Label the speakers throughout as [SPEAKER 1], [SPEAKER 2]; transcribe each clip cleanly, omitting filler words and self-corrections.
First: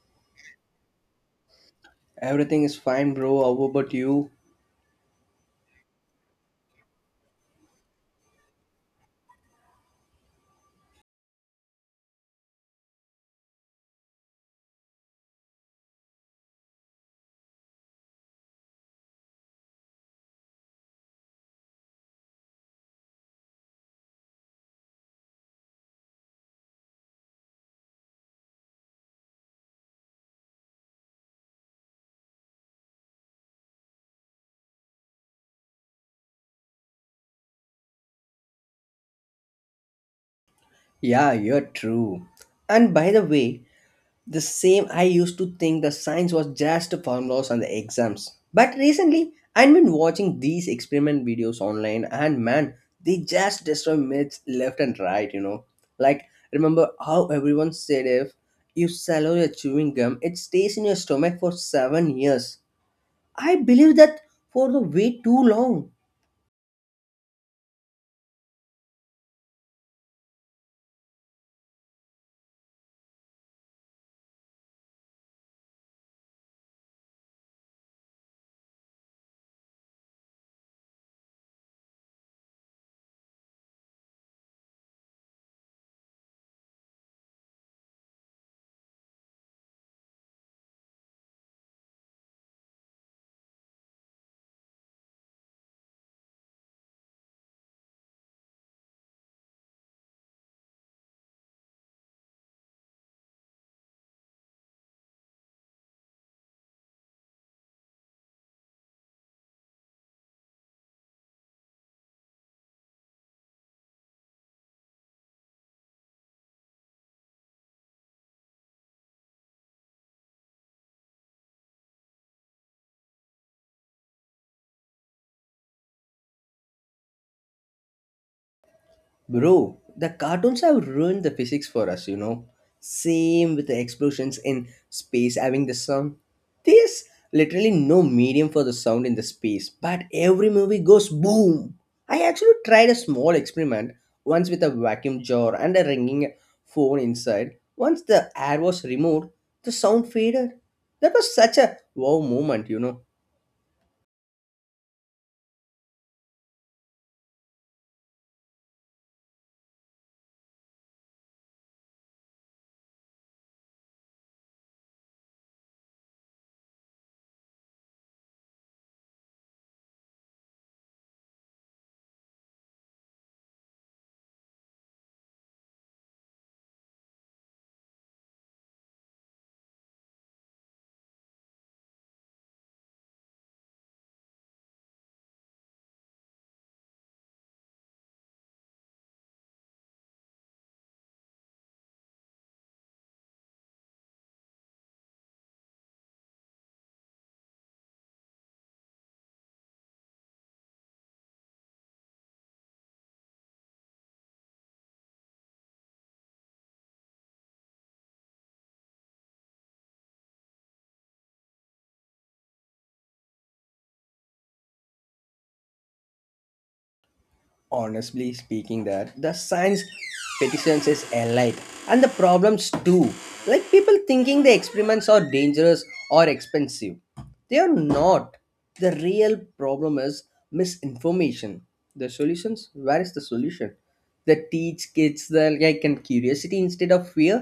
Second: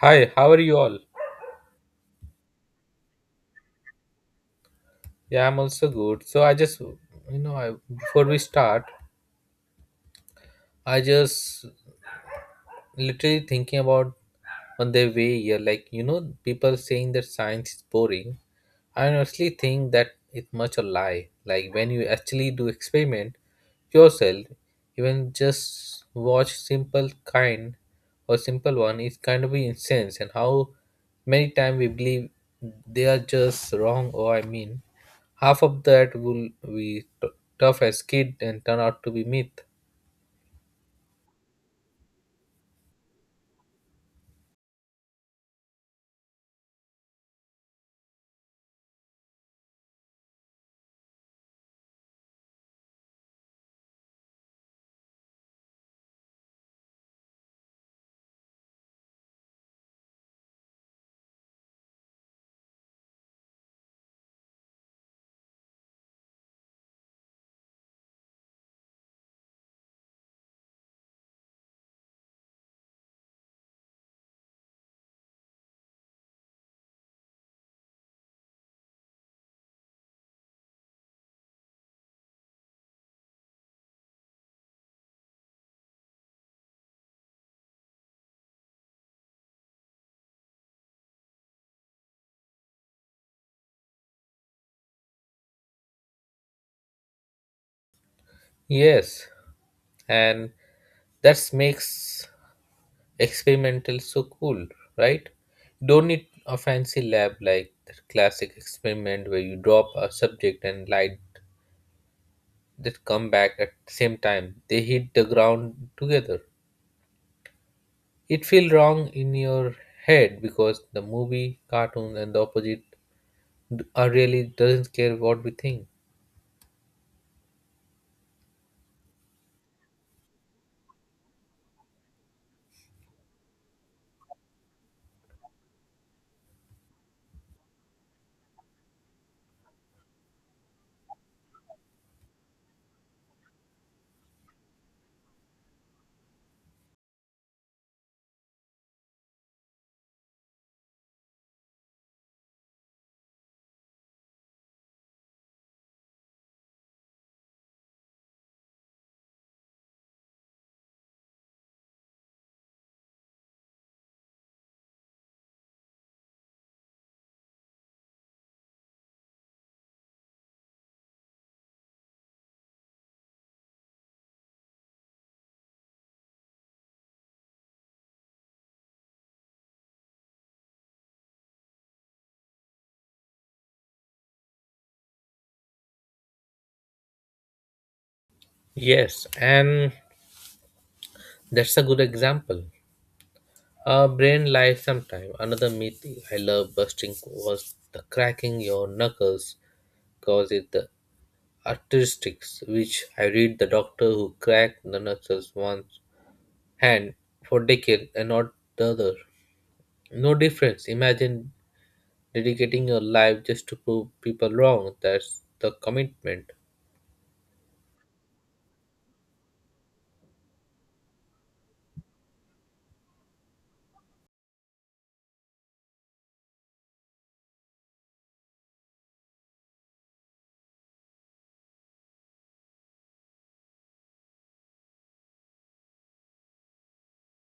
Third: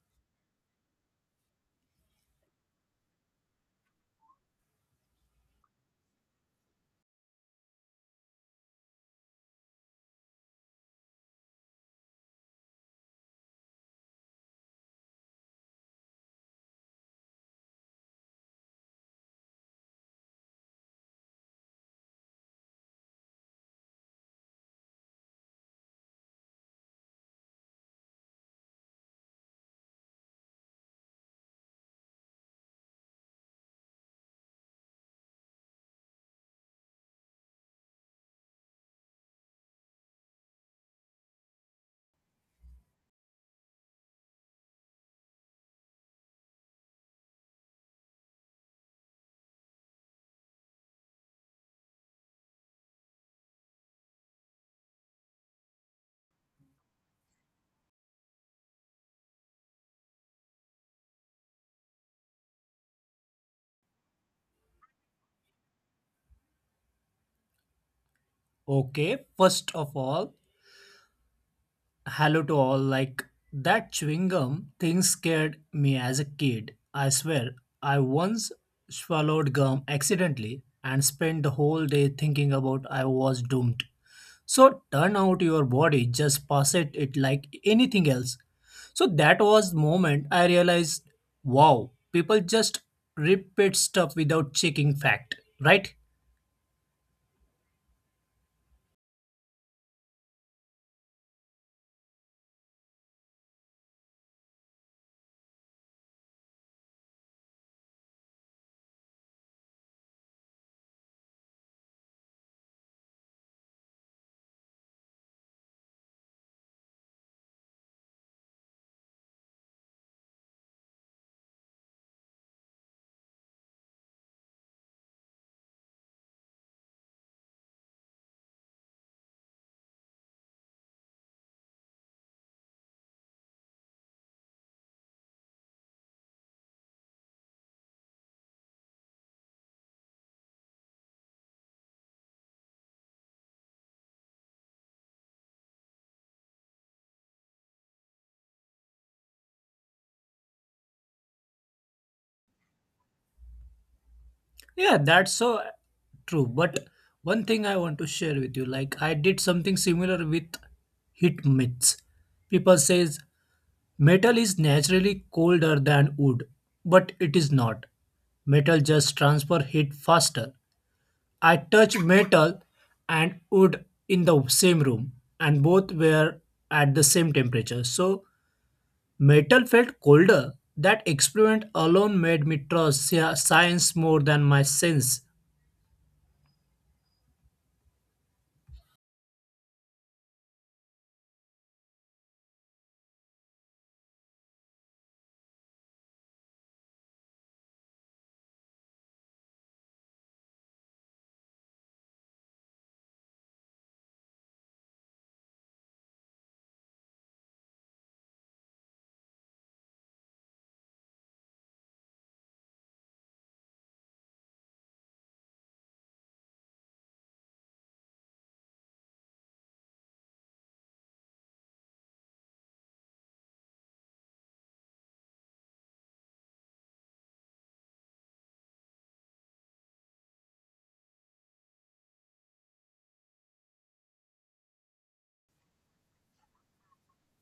[SPEAKER 1] Hi, how are you all?
[SPEAKER 2] Everything is fine, bro. How about you?
[SPEAKER 1] Yeah, I'm also good. So I just, you know, I, before we start, I just literally thinking about on their way here like people saying that science is boring. I honestly think that it's much a lie, like when you actually do experiment yourself, even just watch simple kind or simple one is kind of incense. And how many times we believe they are just wrong, or half of that will be tough as kid and turn out to be myth.
[SPEAKER 2] Yeah, you're true. And by the way, the same I used to think the science was just formulas and the exams. But recently, I've been watching these experiment videos online, and they just destroy myths left and right. Like, remember how everyone said if you swallow your chewing gum, it stays in your stomach for 7 years. I believe that for the way too long.
[SPEAKER 3] Okay, first of all, hello to all. Like that chewing gum thing scared me as a kid. I swear, I once swallowed gum accidentally and spent the whole day thinking about I was doomed. So turn out your body, just pass it, it like anything else. So that was the moment I realized, wow, people just repeat stuff without checking fact, right?
[SPEAKER 1] Yes, and that makes experimental so cool, right? Don't need a fancy lab, like that classic experiment where you drop a subject and light, that come back at the same time, they hit the ground together. It feels wrong in your head because the movie cartoon and the opposite are really doesn't care what we think.
[SPEAKER 2] Bro, the cartoons have ruined the physics for us. Same with the explosions in space having the sound. There's literally no medium for the sound in the space, but every movie goes boom. I actually tried a small experiment once with a vacuum jar and a ringing phone inside. Once the air was removed, the sound faded. That was such a wow moment.
[SPEAKER 3] Yeah, that's so true. But one thing I want to share with you, like I did something similar with heat myths. People says metal is naturally colder than wood, but it is not. Metal just transfer heat faster. I touched metal and wood in the same room, and both were at the same temperature. So metal felt colder. That experiment alone made me trust science more than my sense.
[SPEAKER 1] Yes, and that's a good example. A brain lies sometime. Another myth I love busting was the cracking your knuckles causes the artistics, which I read the doctor who cracked the nurse's one hand for decades and not the other. No difference. Imagine dedicating your life just to prove people wrong. That's the commitment.
[SPEAKER 2] Honestly speaking, that the science petitions is alike, and the problems too. Like people thinking the experiments are dangerous or expensive, they are not. The real problem is misinformation. The solutions, where is the solution? They teach kids the like and curiosity instead of fear.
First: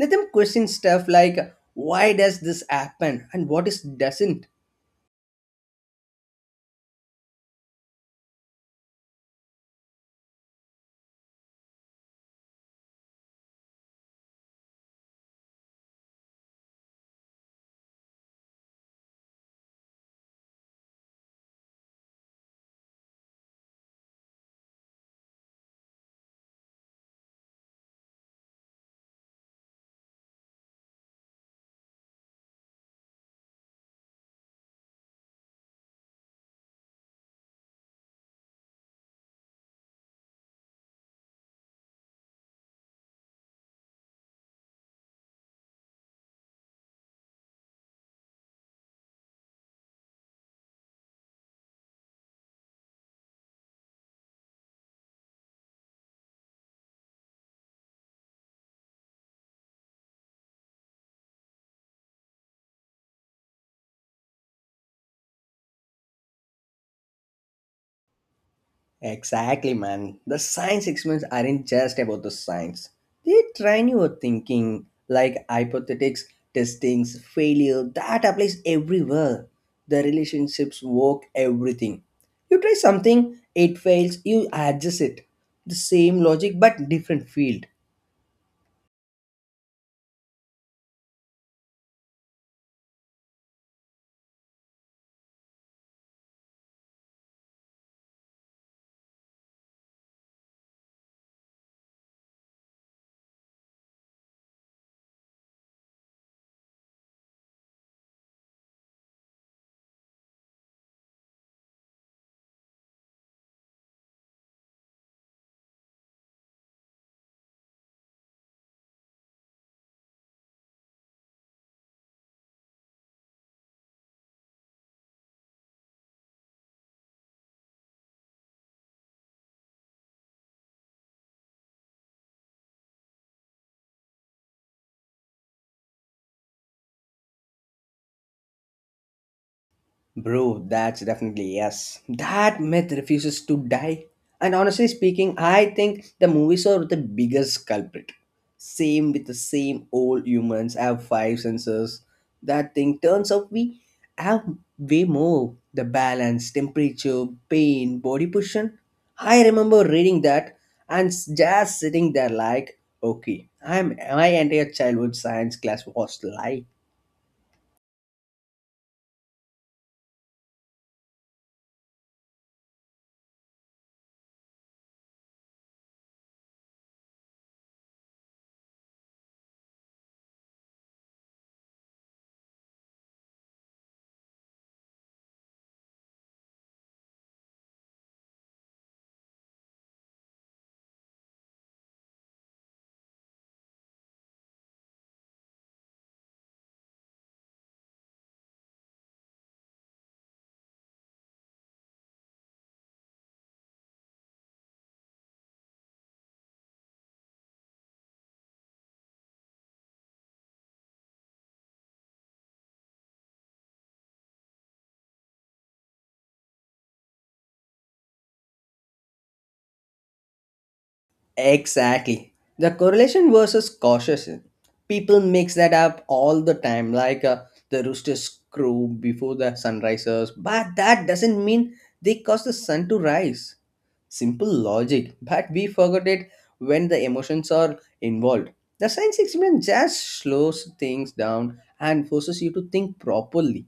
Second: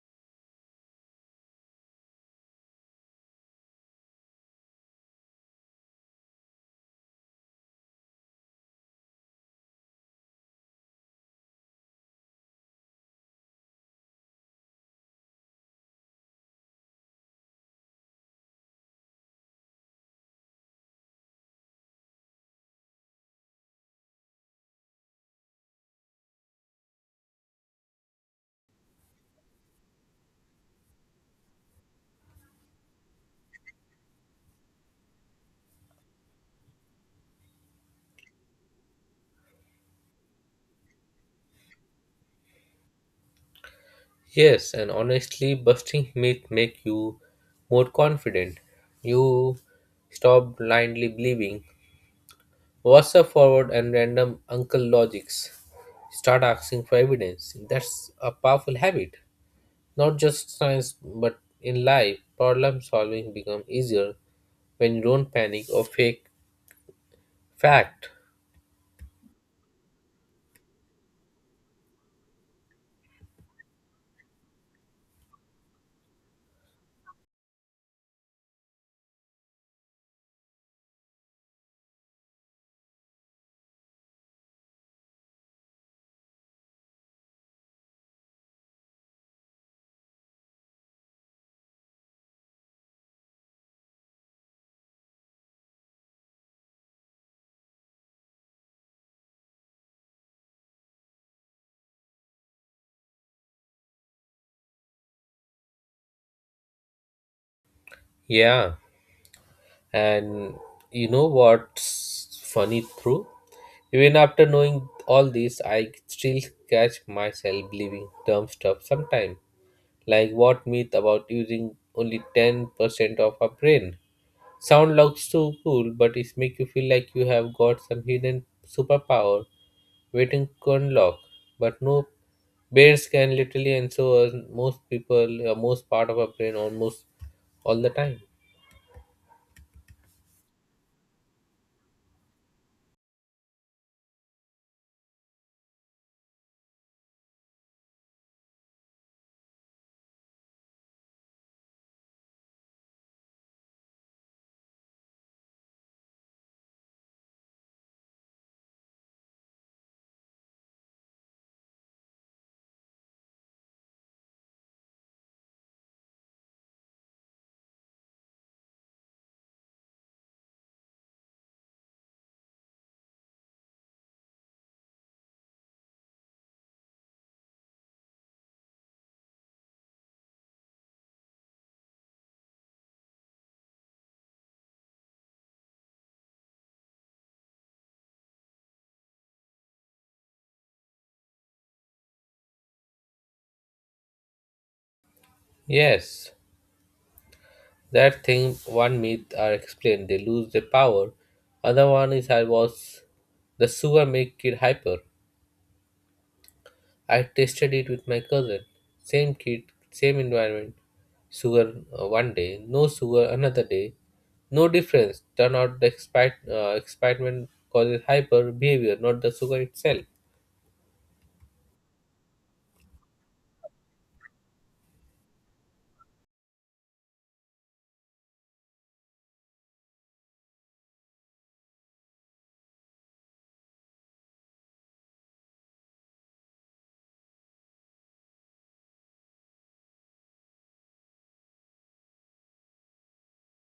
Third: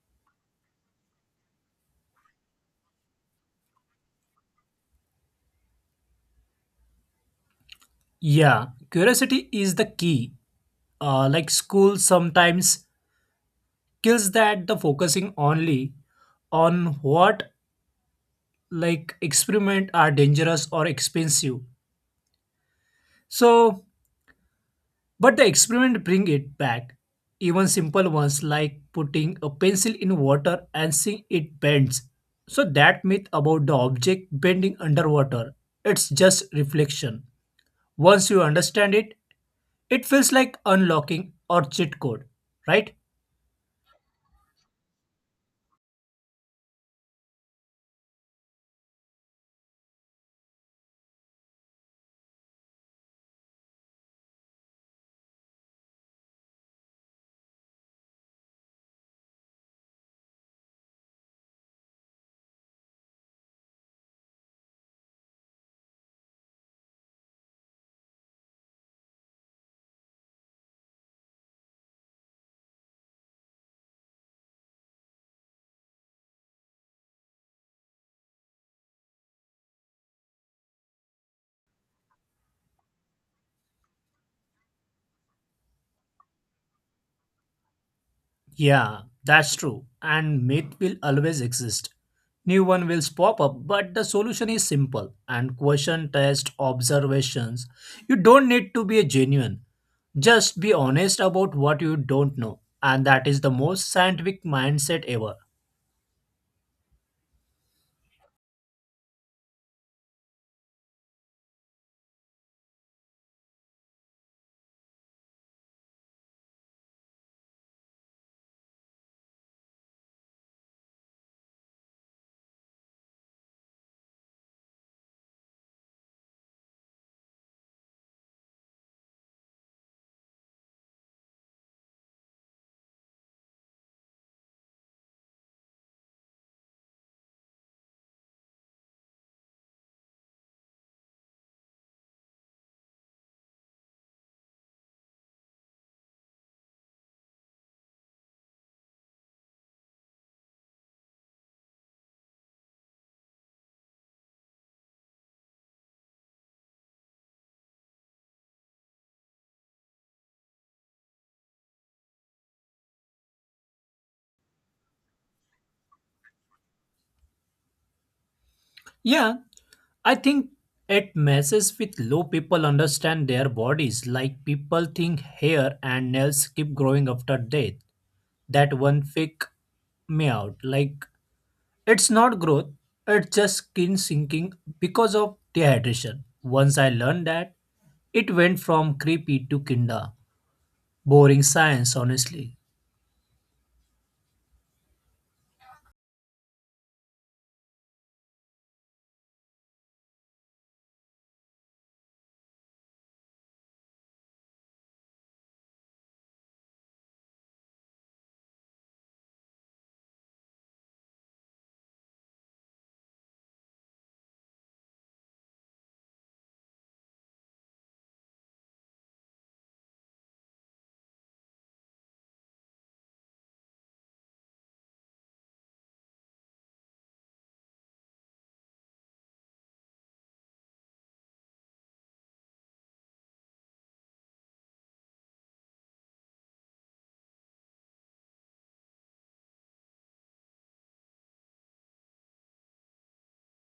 [SPEAKER 2] Let them question stuff like why does this happen and what is doesn't.
[SPEAKER 3] Yeah, curiosity is the key. Like school sometimes kills that the focusing only on what like experiment are dangerous or expensive. So, but the experiment bring it back. Even simple ones like putting a pencil in water and seeing it bends. So that myth about the object bending underwater, it's just reflection. Once you understand it, it feels like unlocking or cheat code, right?
[SPEAKER 1] Yes, and honestly, busting myths make you more confident. You stop blindly believing. What's up forward and random uncle logics? Start asking for evidence. That's a powerful habit. Not just science, but in life, problem solving becomes easier when you don't panic or fake fact.
[SPEAKER 2] Exactly, man. The science experiments aren't just about the science. They train your thinking, like hypothetics, testings, failure. That applies everywhere. The relationships work, everything. You try something, it fails, you adjust it. The same logic but different field.
[SPEAKER 3] Yeah, that's true. And myth will always exist. New one will pop up, but the solution is simple and question, test, observations. You don't need to be a genuine. Just be honest about what you don't know. And that is the most scientific mindset ever.
[SPEAKER 1] Yeah, and you know what's funny through? Even after knowing all this, I still catch myself believing dumb stuff sometimes. Like what myth about using only 10% of our brain? Sound looks so cool, but it makes you feel like you have got some hidden superpower waiting Kunlock, but no bears can literally, and so most people, most part of our brain almost all the time.
[SPEAKER 2] Bro, that's definitely yes. That myth refuses to die. And honestly speaking, I think the movies are the biggest culprit. Same with the same old humans have 5 senses. That thing, turns out we have way more. The balance, temperature, pain, body position. I remember reading that and just sitting there like, okay, I'm my entire childhood science class was lie.
[SPEAKER 3] Yeah, I think it messes with low people understand their bodies. Like people think hair and nails keep growing after death. That one freak me out. Like it's not growth, it's just skin sinking because of dehydration. Once I learned that, it went from creepy to kinda. Boring science, honestly.
[SPEAKER 1] Yes, that thing one myth are explained, they lose their power. Other one is I was the sugar make kid hyper. I tasted it with my cousin. Same kid, same environment. Sugar one day, no sugar another day. No difference. Turn out the excitement causes hyper behavior, not the sugar itself.
[SPEAKER 2] Exactly. The correlation versus causation. People mix that up all the time, like the roosters crow before the sun rises, but that doesn't mean they cause the sun to rise. Simple logic, but we forgot it when the emotions are involved. The science experiment just slows things down and forces you to think properly.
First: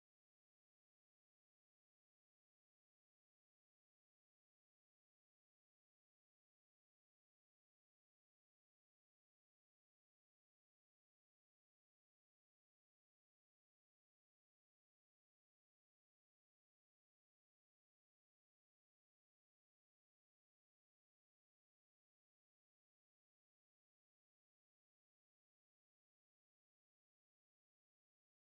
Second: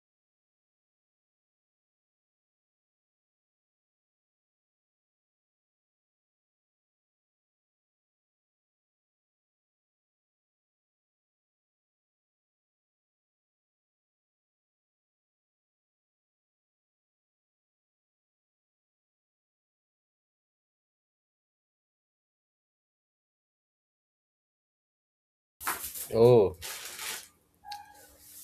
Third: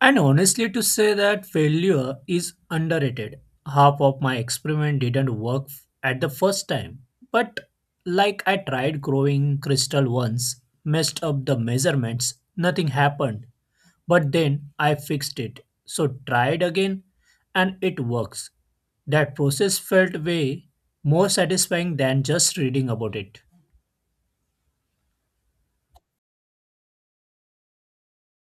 [SPEAKER 3] And honestly, to say that failure is underrated. Half of my experiment didn't work at the first time. But like I tried growing crystal once, messed up the measurements, nothing happened. But then I fixed it. So tried again and it works. That process felt way more satisfying than just reading about it.
[SPEAKER 1] Oh,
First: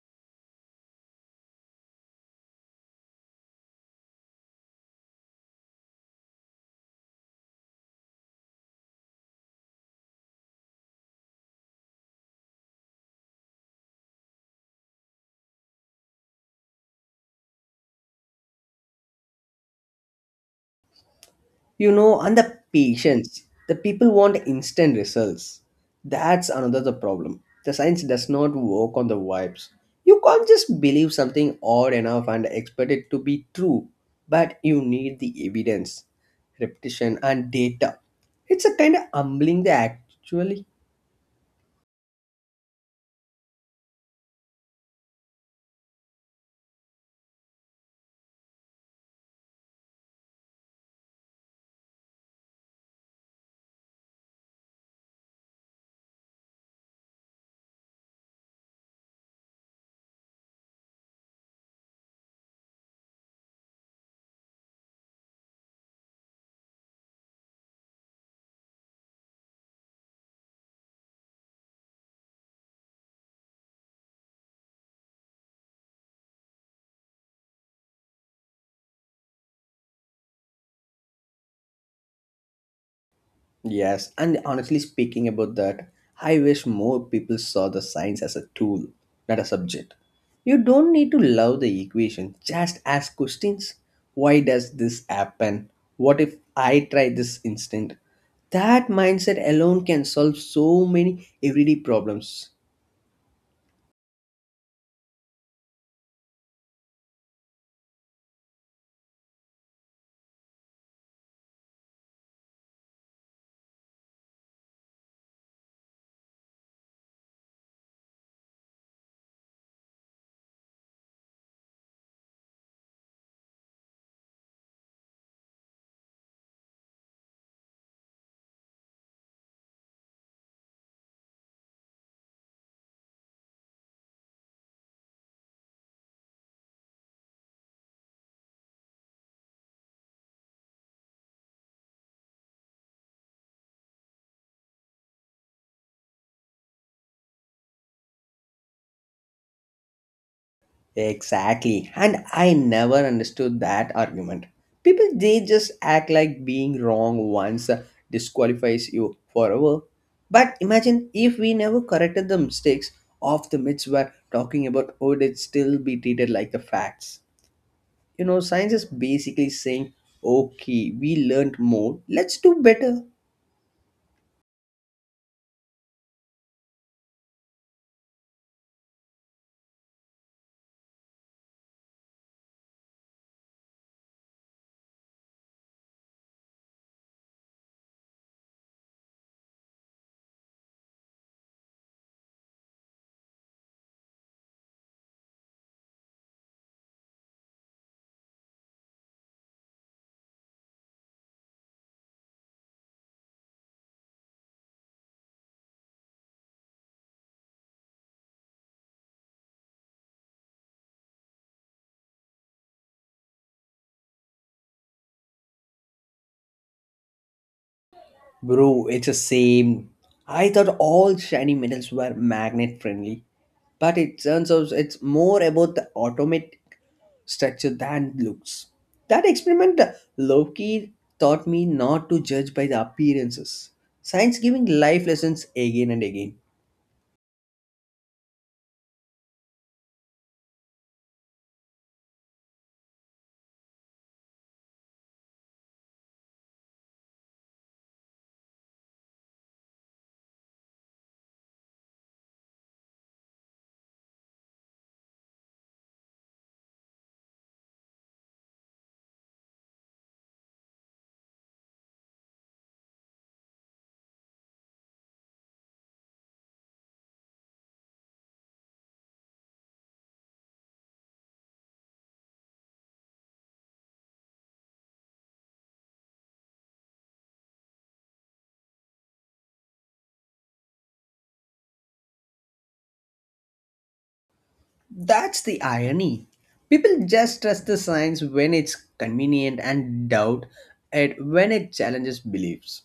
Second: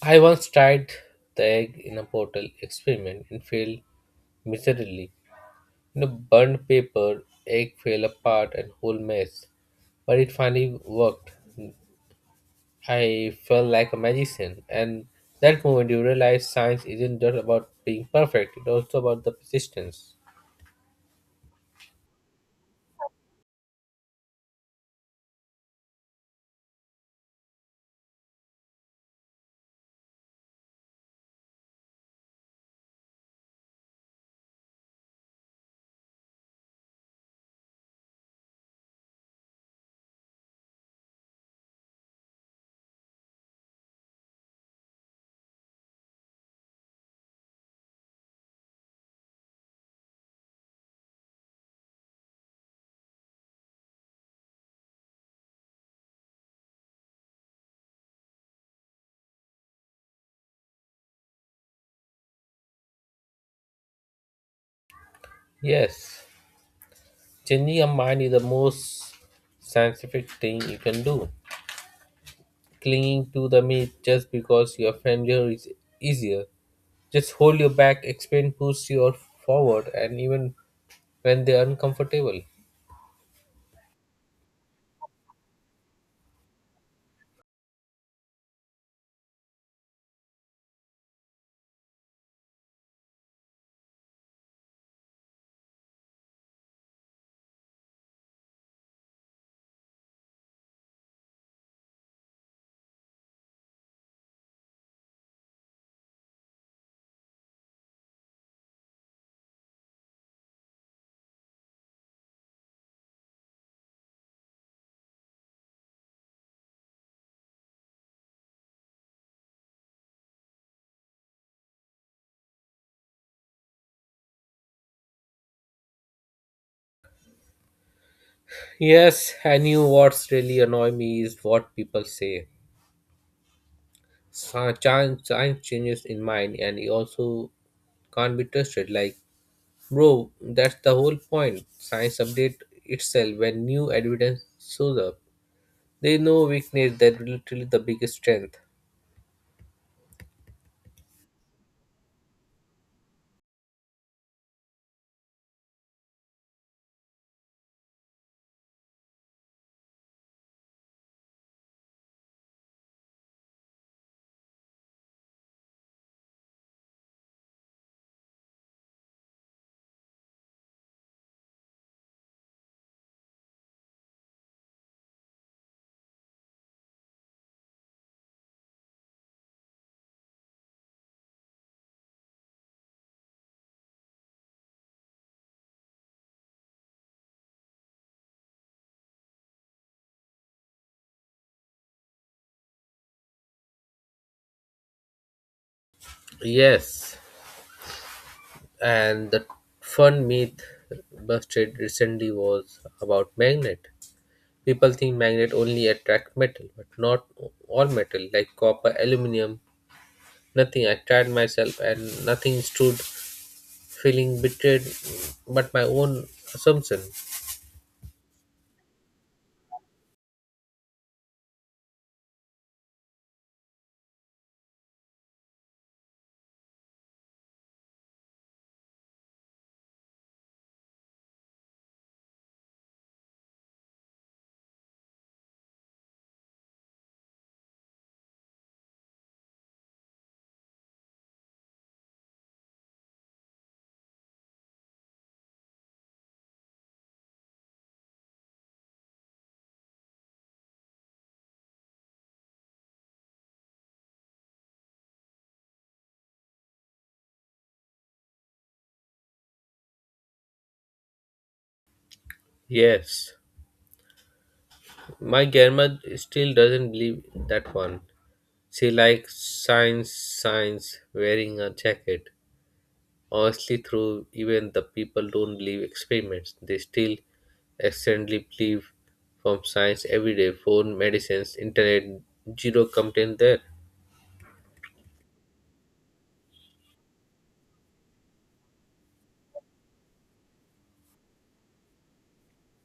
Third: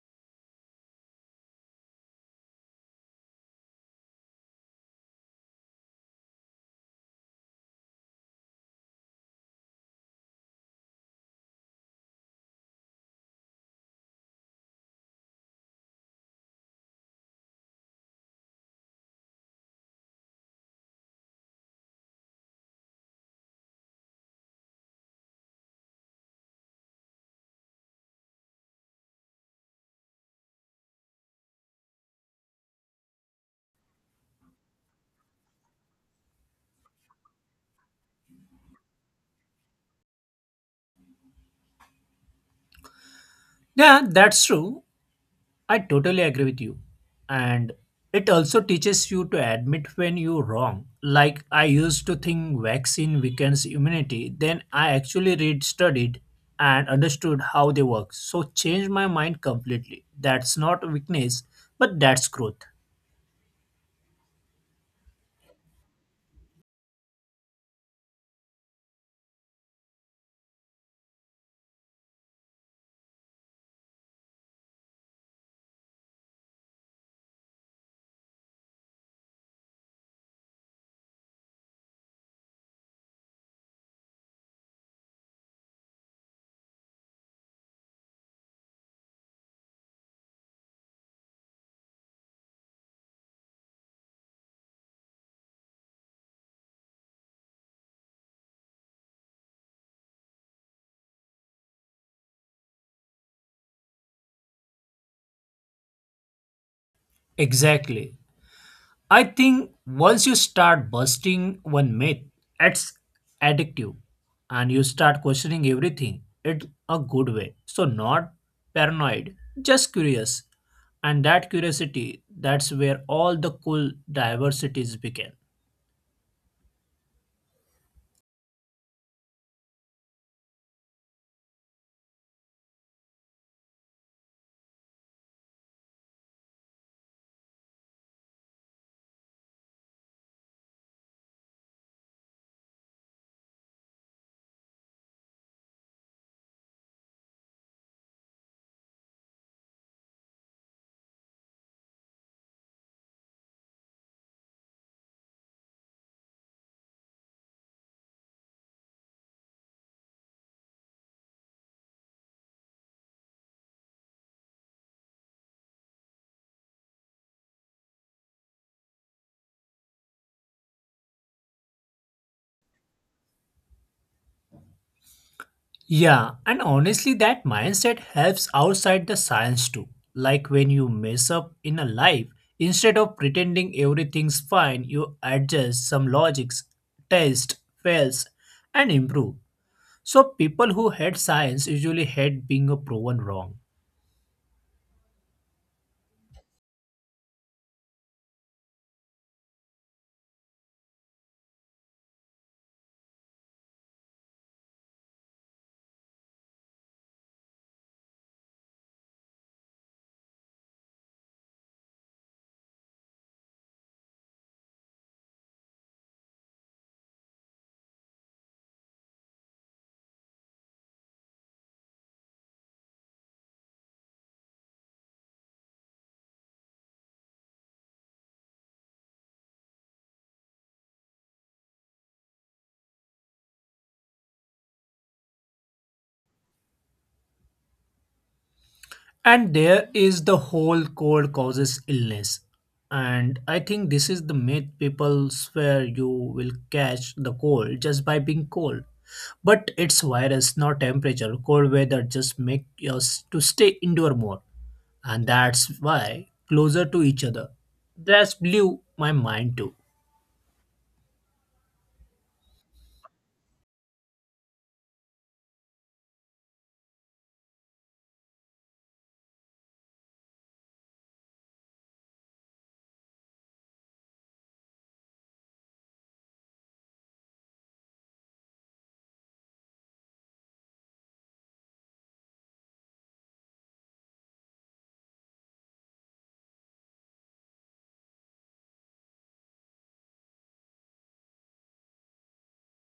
[SPEAKER 1] I once tried the egg in a portal experiment and failed miserably. You know, burned paper, egg fell apart, and whole mess. But it finally worked. I felt like a magician, and that moment you realize science isn't just about being perfect; it's also about the persistence.
[SPEAKER 2] You know, and the patience, the people want instant results. That's another the problem. The science does not work on the vibes. You can't just believe something odd enough and expect it to be true, but you need the evidence, repetition and data. It's a kind of humbling the actually.
[SPEAKER 3] Yeah, that's true. I totally agree with you. And it also teaches you to admit when you're wrong. Like I used to think vaccine weakens immunity, then I actually read, studied, and understood how they work. So changed my mind completely. That's not weakness, but that's growth.
[SPEAKER 1] Yes, changing your mind is the most scientific thing you can do. Clinging to the myth just because your failure is easier. Just hold your back, explain, push you forward, and even when they're uncomfortable.
[SPEAKER 2] Yes, and honestly speaking about that, I wish more people saw the science as a tool, not a subject. You don't need to love the equation, just ask questions. Why does this happen? What if I try this instead? That mindset alone can solve so many everyday problems.
[SPEAKER 3] Exactly. I think once you start busting one myth, it's addictive and you start questioning everything in a good way. So, not paranoid, just curious. And that curiosity, that's where all the cool diversities begin.
[SPEAKER 1] Yes, I knew what's really annoy me is what people say. Science, science changes in mind, and it also can't be trusted. Like, bro, that's the whole point. Science update itself when new evidence shows up. They know weakness that literally the biggest strength.
[SPEAKER 2] Exactly. And I never understood that argument. People, they just act like being wrong once disqualifies you forever. But imagine if we never corrected the mistakes of the myths we're talking about, would it still be treated like the facts? You know, science is basically saying, okay, we learned more, let's do better.
[SPEAKER 3] Yeah, and honestly, that mindset helps outside the science too. Like when you mess up in a life, instead of pretending everything's fine, you adjust some logics, test, fails, and improve. So people who hate science usually hate being proven wrong.
[SPEAKER 1] Yes, and the fun myth busted recently was about magnet. People think magnet only attract metal, but not all metal, like copper, aluminum. Nothing. I tried myself and nothing stood, feeling betrayed, but my own assumption.
[SPEAKER 2] Bro, it's the same. I thought all shiny metals were magnet friendly, but it turns out it's more about the automatic structure than looks. That experiment, Loki taught me not to judge by the appearances. Science giving life lessons again and again.
[SPEAKER 3] And there is the whole cold causes illness, and I think this is the myth people swear you will catch the cold just by being cold, but it's virus not temperature. Cold weather just make us to stay indoor more, and that's why closer to each other. That's blew my mind too.
[SPEAKER 1] Yes, my grandma still doesn't believe that one. She likes science, wearing a jacket. Honestly, through even the people don't believe experiments, they still accidentally believe from science every day. Phone, medicines, internet, zero complaint there.
[SPEAKER 2] That's the irony. People just trust the science when it's convenient and doubt it when it challenges beliefs.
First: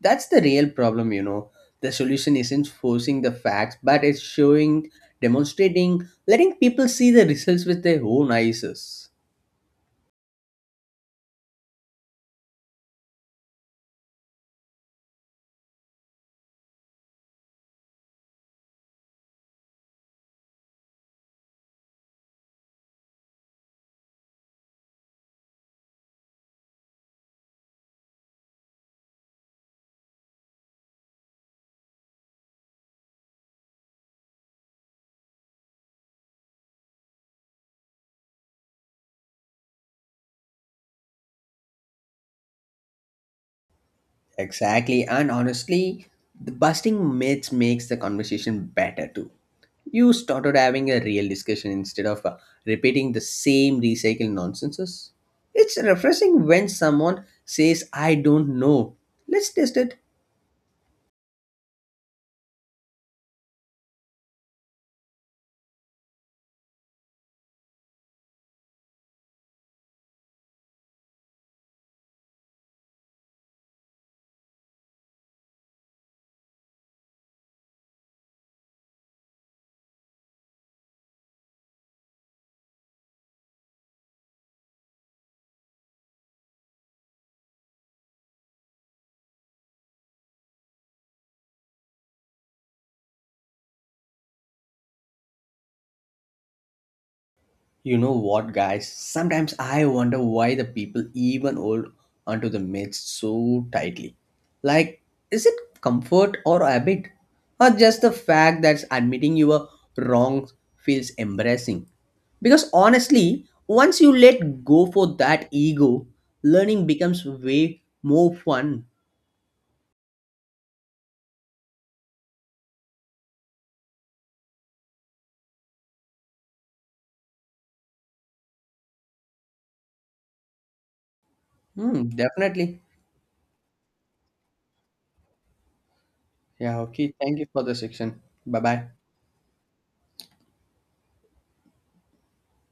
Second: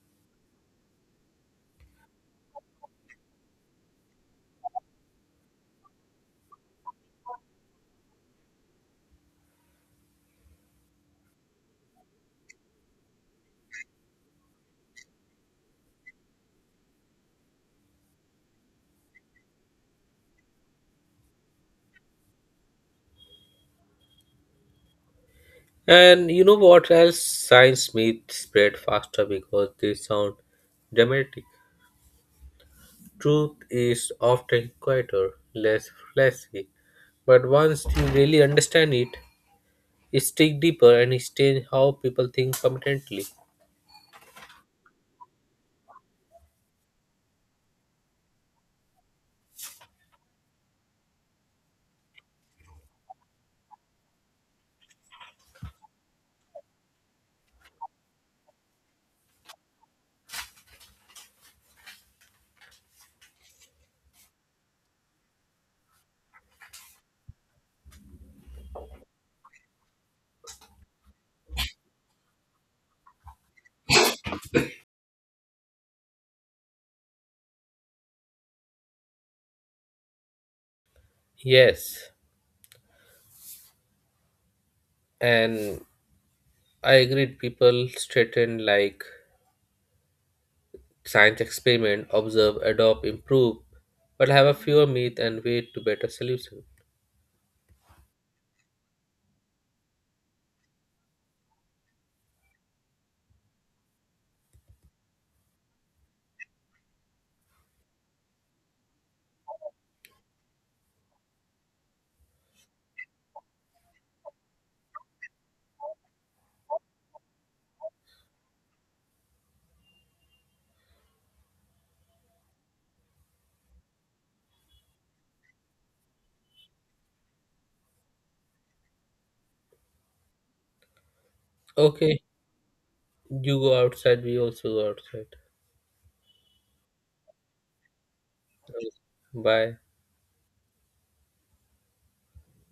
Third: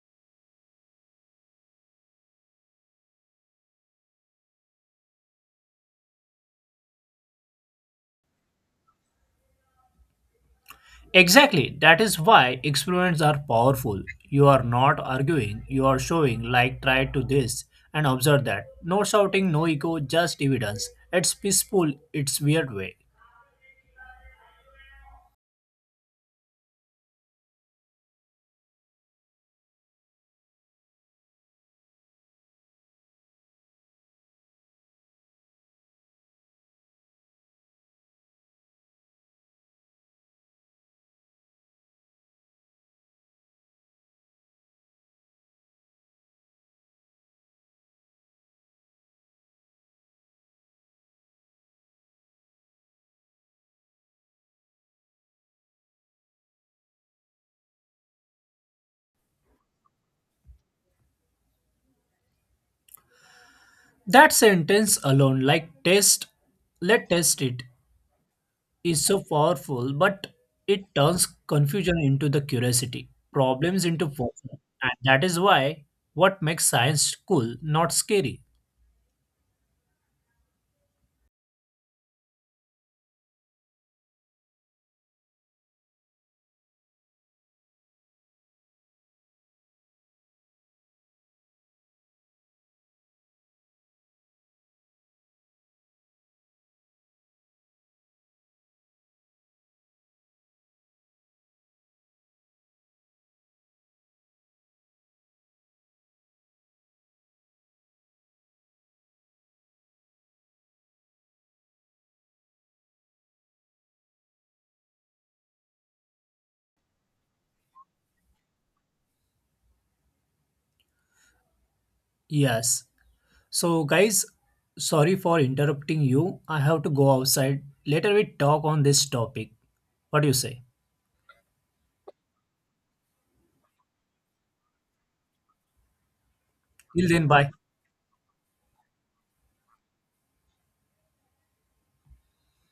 [SPEAKER 2] That's the real problem, you know. The solution isn't forcing the facts, but it's showing, demonstrating, letting people see the results with their own eyes.
[SPEAKER 3] Exactly. That is why experiments are powerful. You are not arguing, you are showing, like, try to this and observe that. No shouting, no echo, just evidence. It's peaceful, it's weird way.
[SPEAKER 1] And you know what else? Science myths spread faster because they sound dramatic. Truth is often quieter, less flashy, but once you really understand it, it sticks deeper and it changes how people think permanently.
[SPEAKER 2] Exactly, and honestly, the busting myths makes the conversation better too. You started having a real discussion instead of repeating the same recycled nonsenses. It's refreshing when someone says, I don't know. Let's test it.
[SPEAKER 3] That sentence alone, like test, let test it, is so powerful, but it turns confusion into the curiosity, problems into fun. And that is why what makes science cool, not scary.
[SPEAKER 1] Yes, and I agree. People straighten like science experiment, observe, adopt, improve, but have a fewer myth and way to better solution.
[SPEAKER 2] You know what, guys? Sometimes I wonder why the people even hold onto the myths so tightly. Like, is it comfort or habit? Or just the fact that admitting you were wrong feels embarrassing? Because honestly, once you let go for that ego, learning becomes way more fun.
[SPEAKER 3] Yes. So, guys, sorry for interrupting you. I have to go outside. Later, we talk on this topic. What do you say?
[SPEAKER 2] Hmm,
[SPEAKER 1] Okay,
[SPEAKER 2] definitely.
[SPEAKER 1] you go outside. We also go outside.
[SPEAKER 2] Yeah,
[SPEAKER 3] Till
[SPEAKER 2] okay.
[SPEAKER 3] then,
[SPEAKER 2] Thank you
[SPEAKER 3] bye.
[SPEAKER 2] for the section. Bye bye.
[SPEAKER 1] Bye.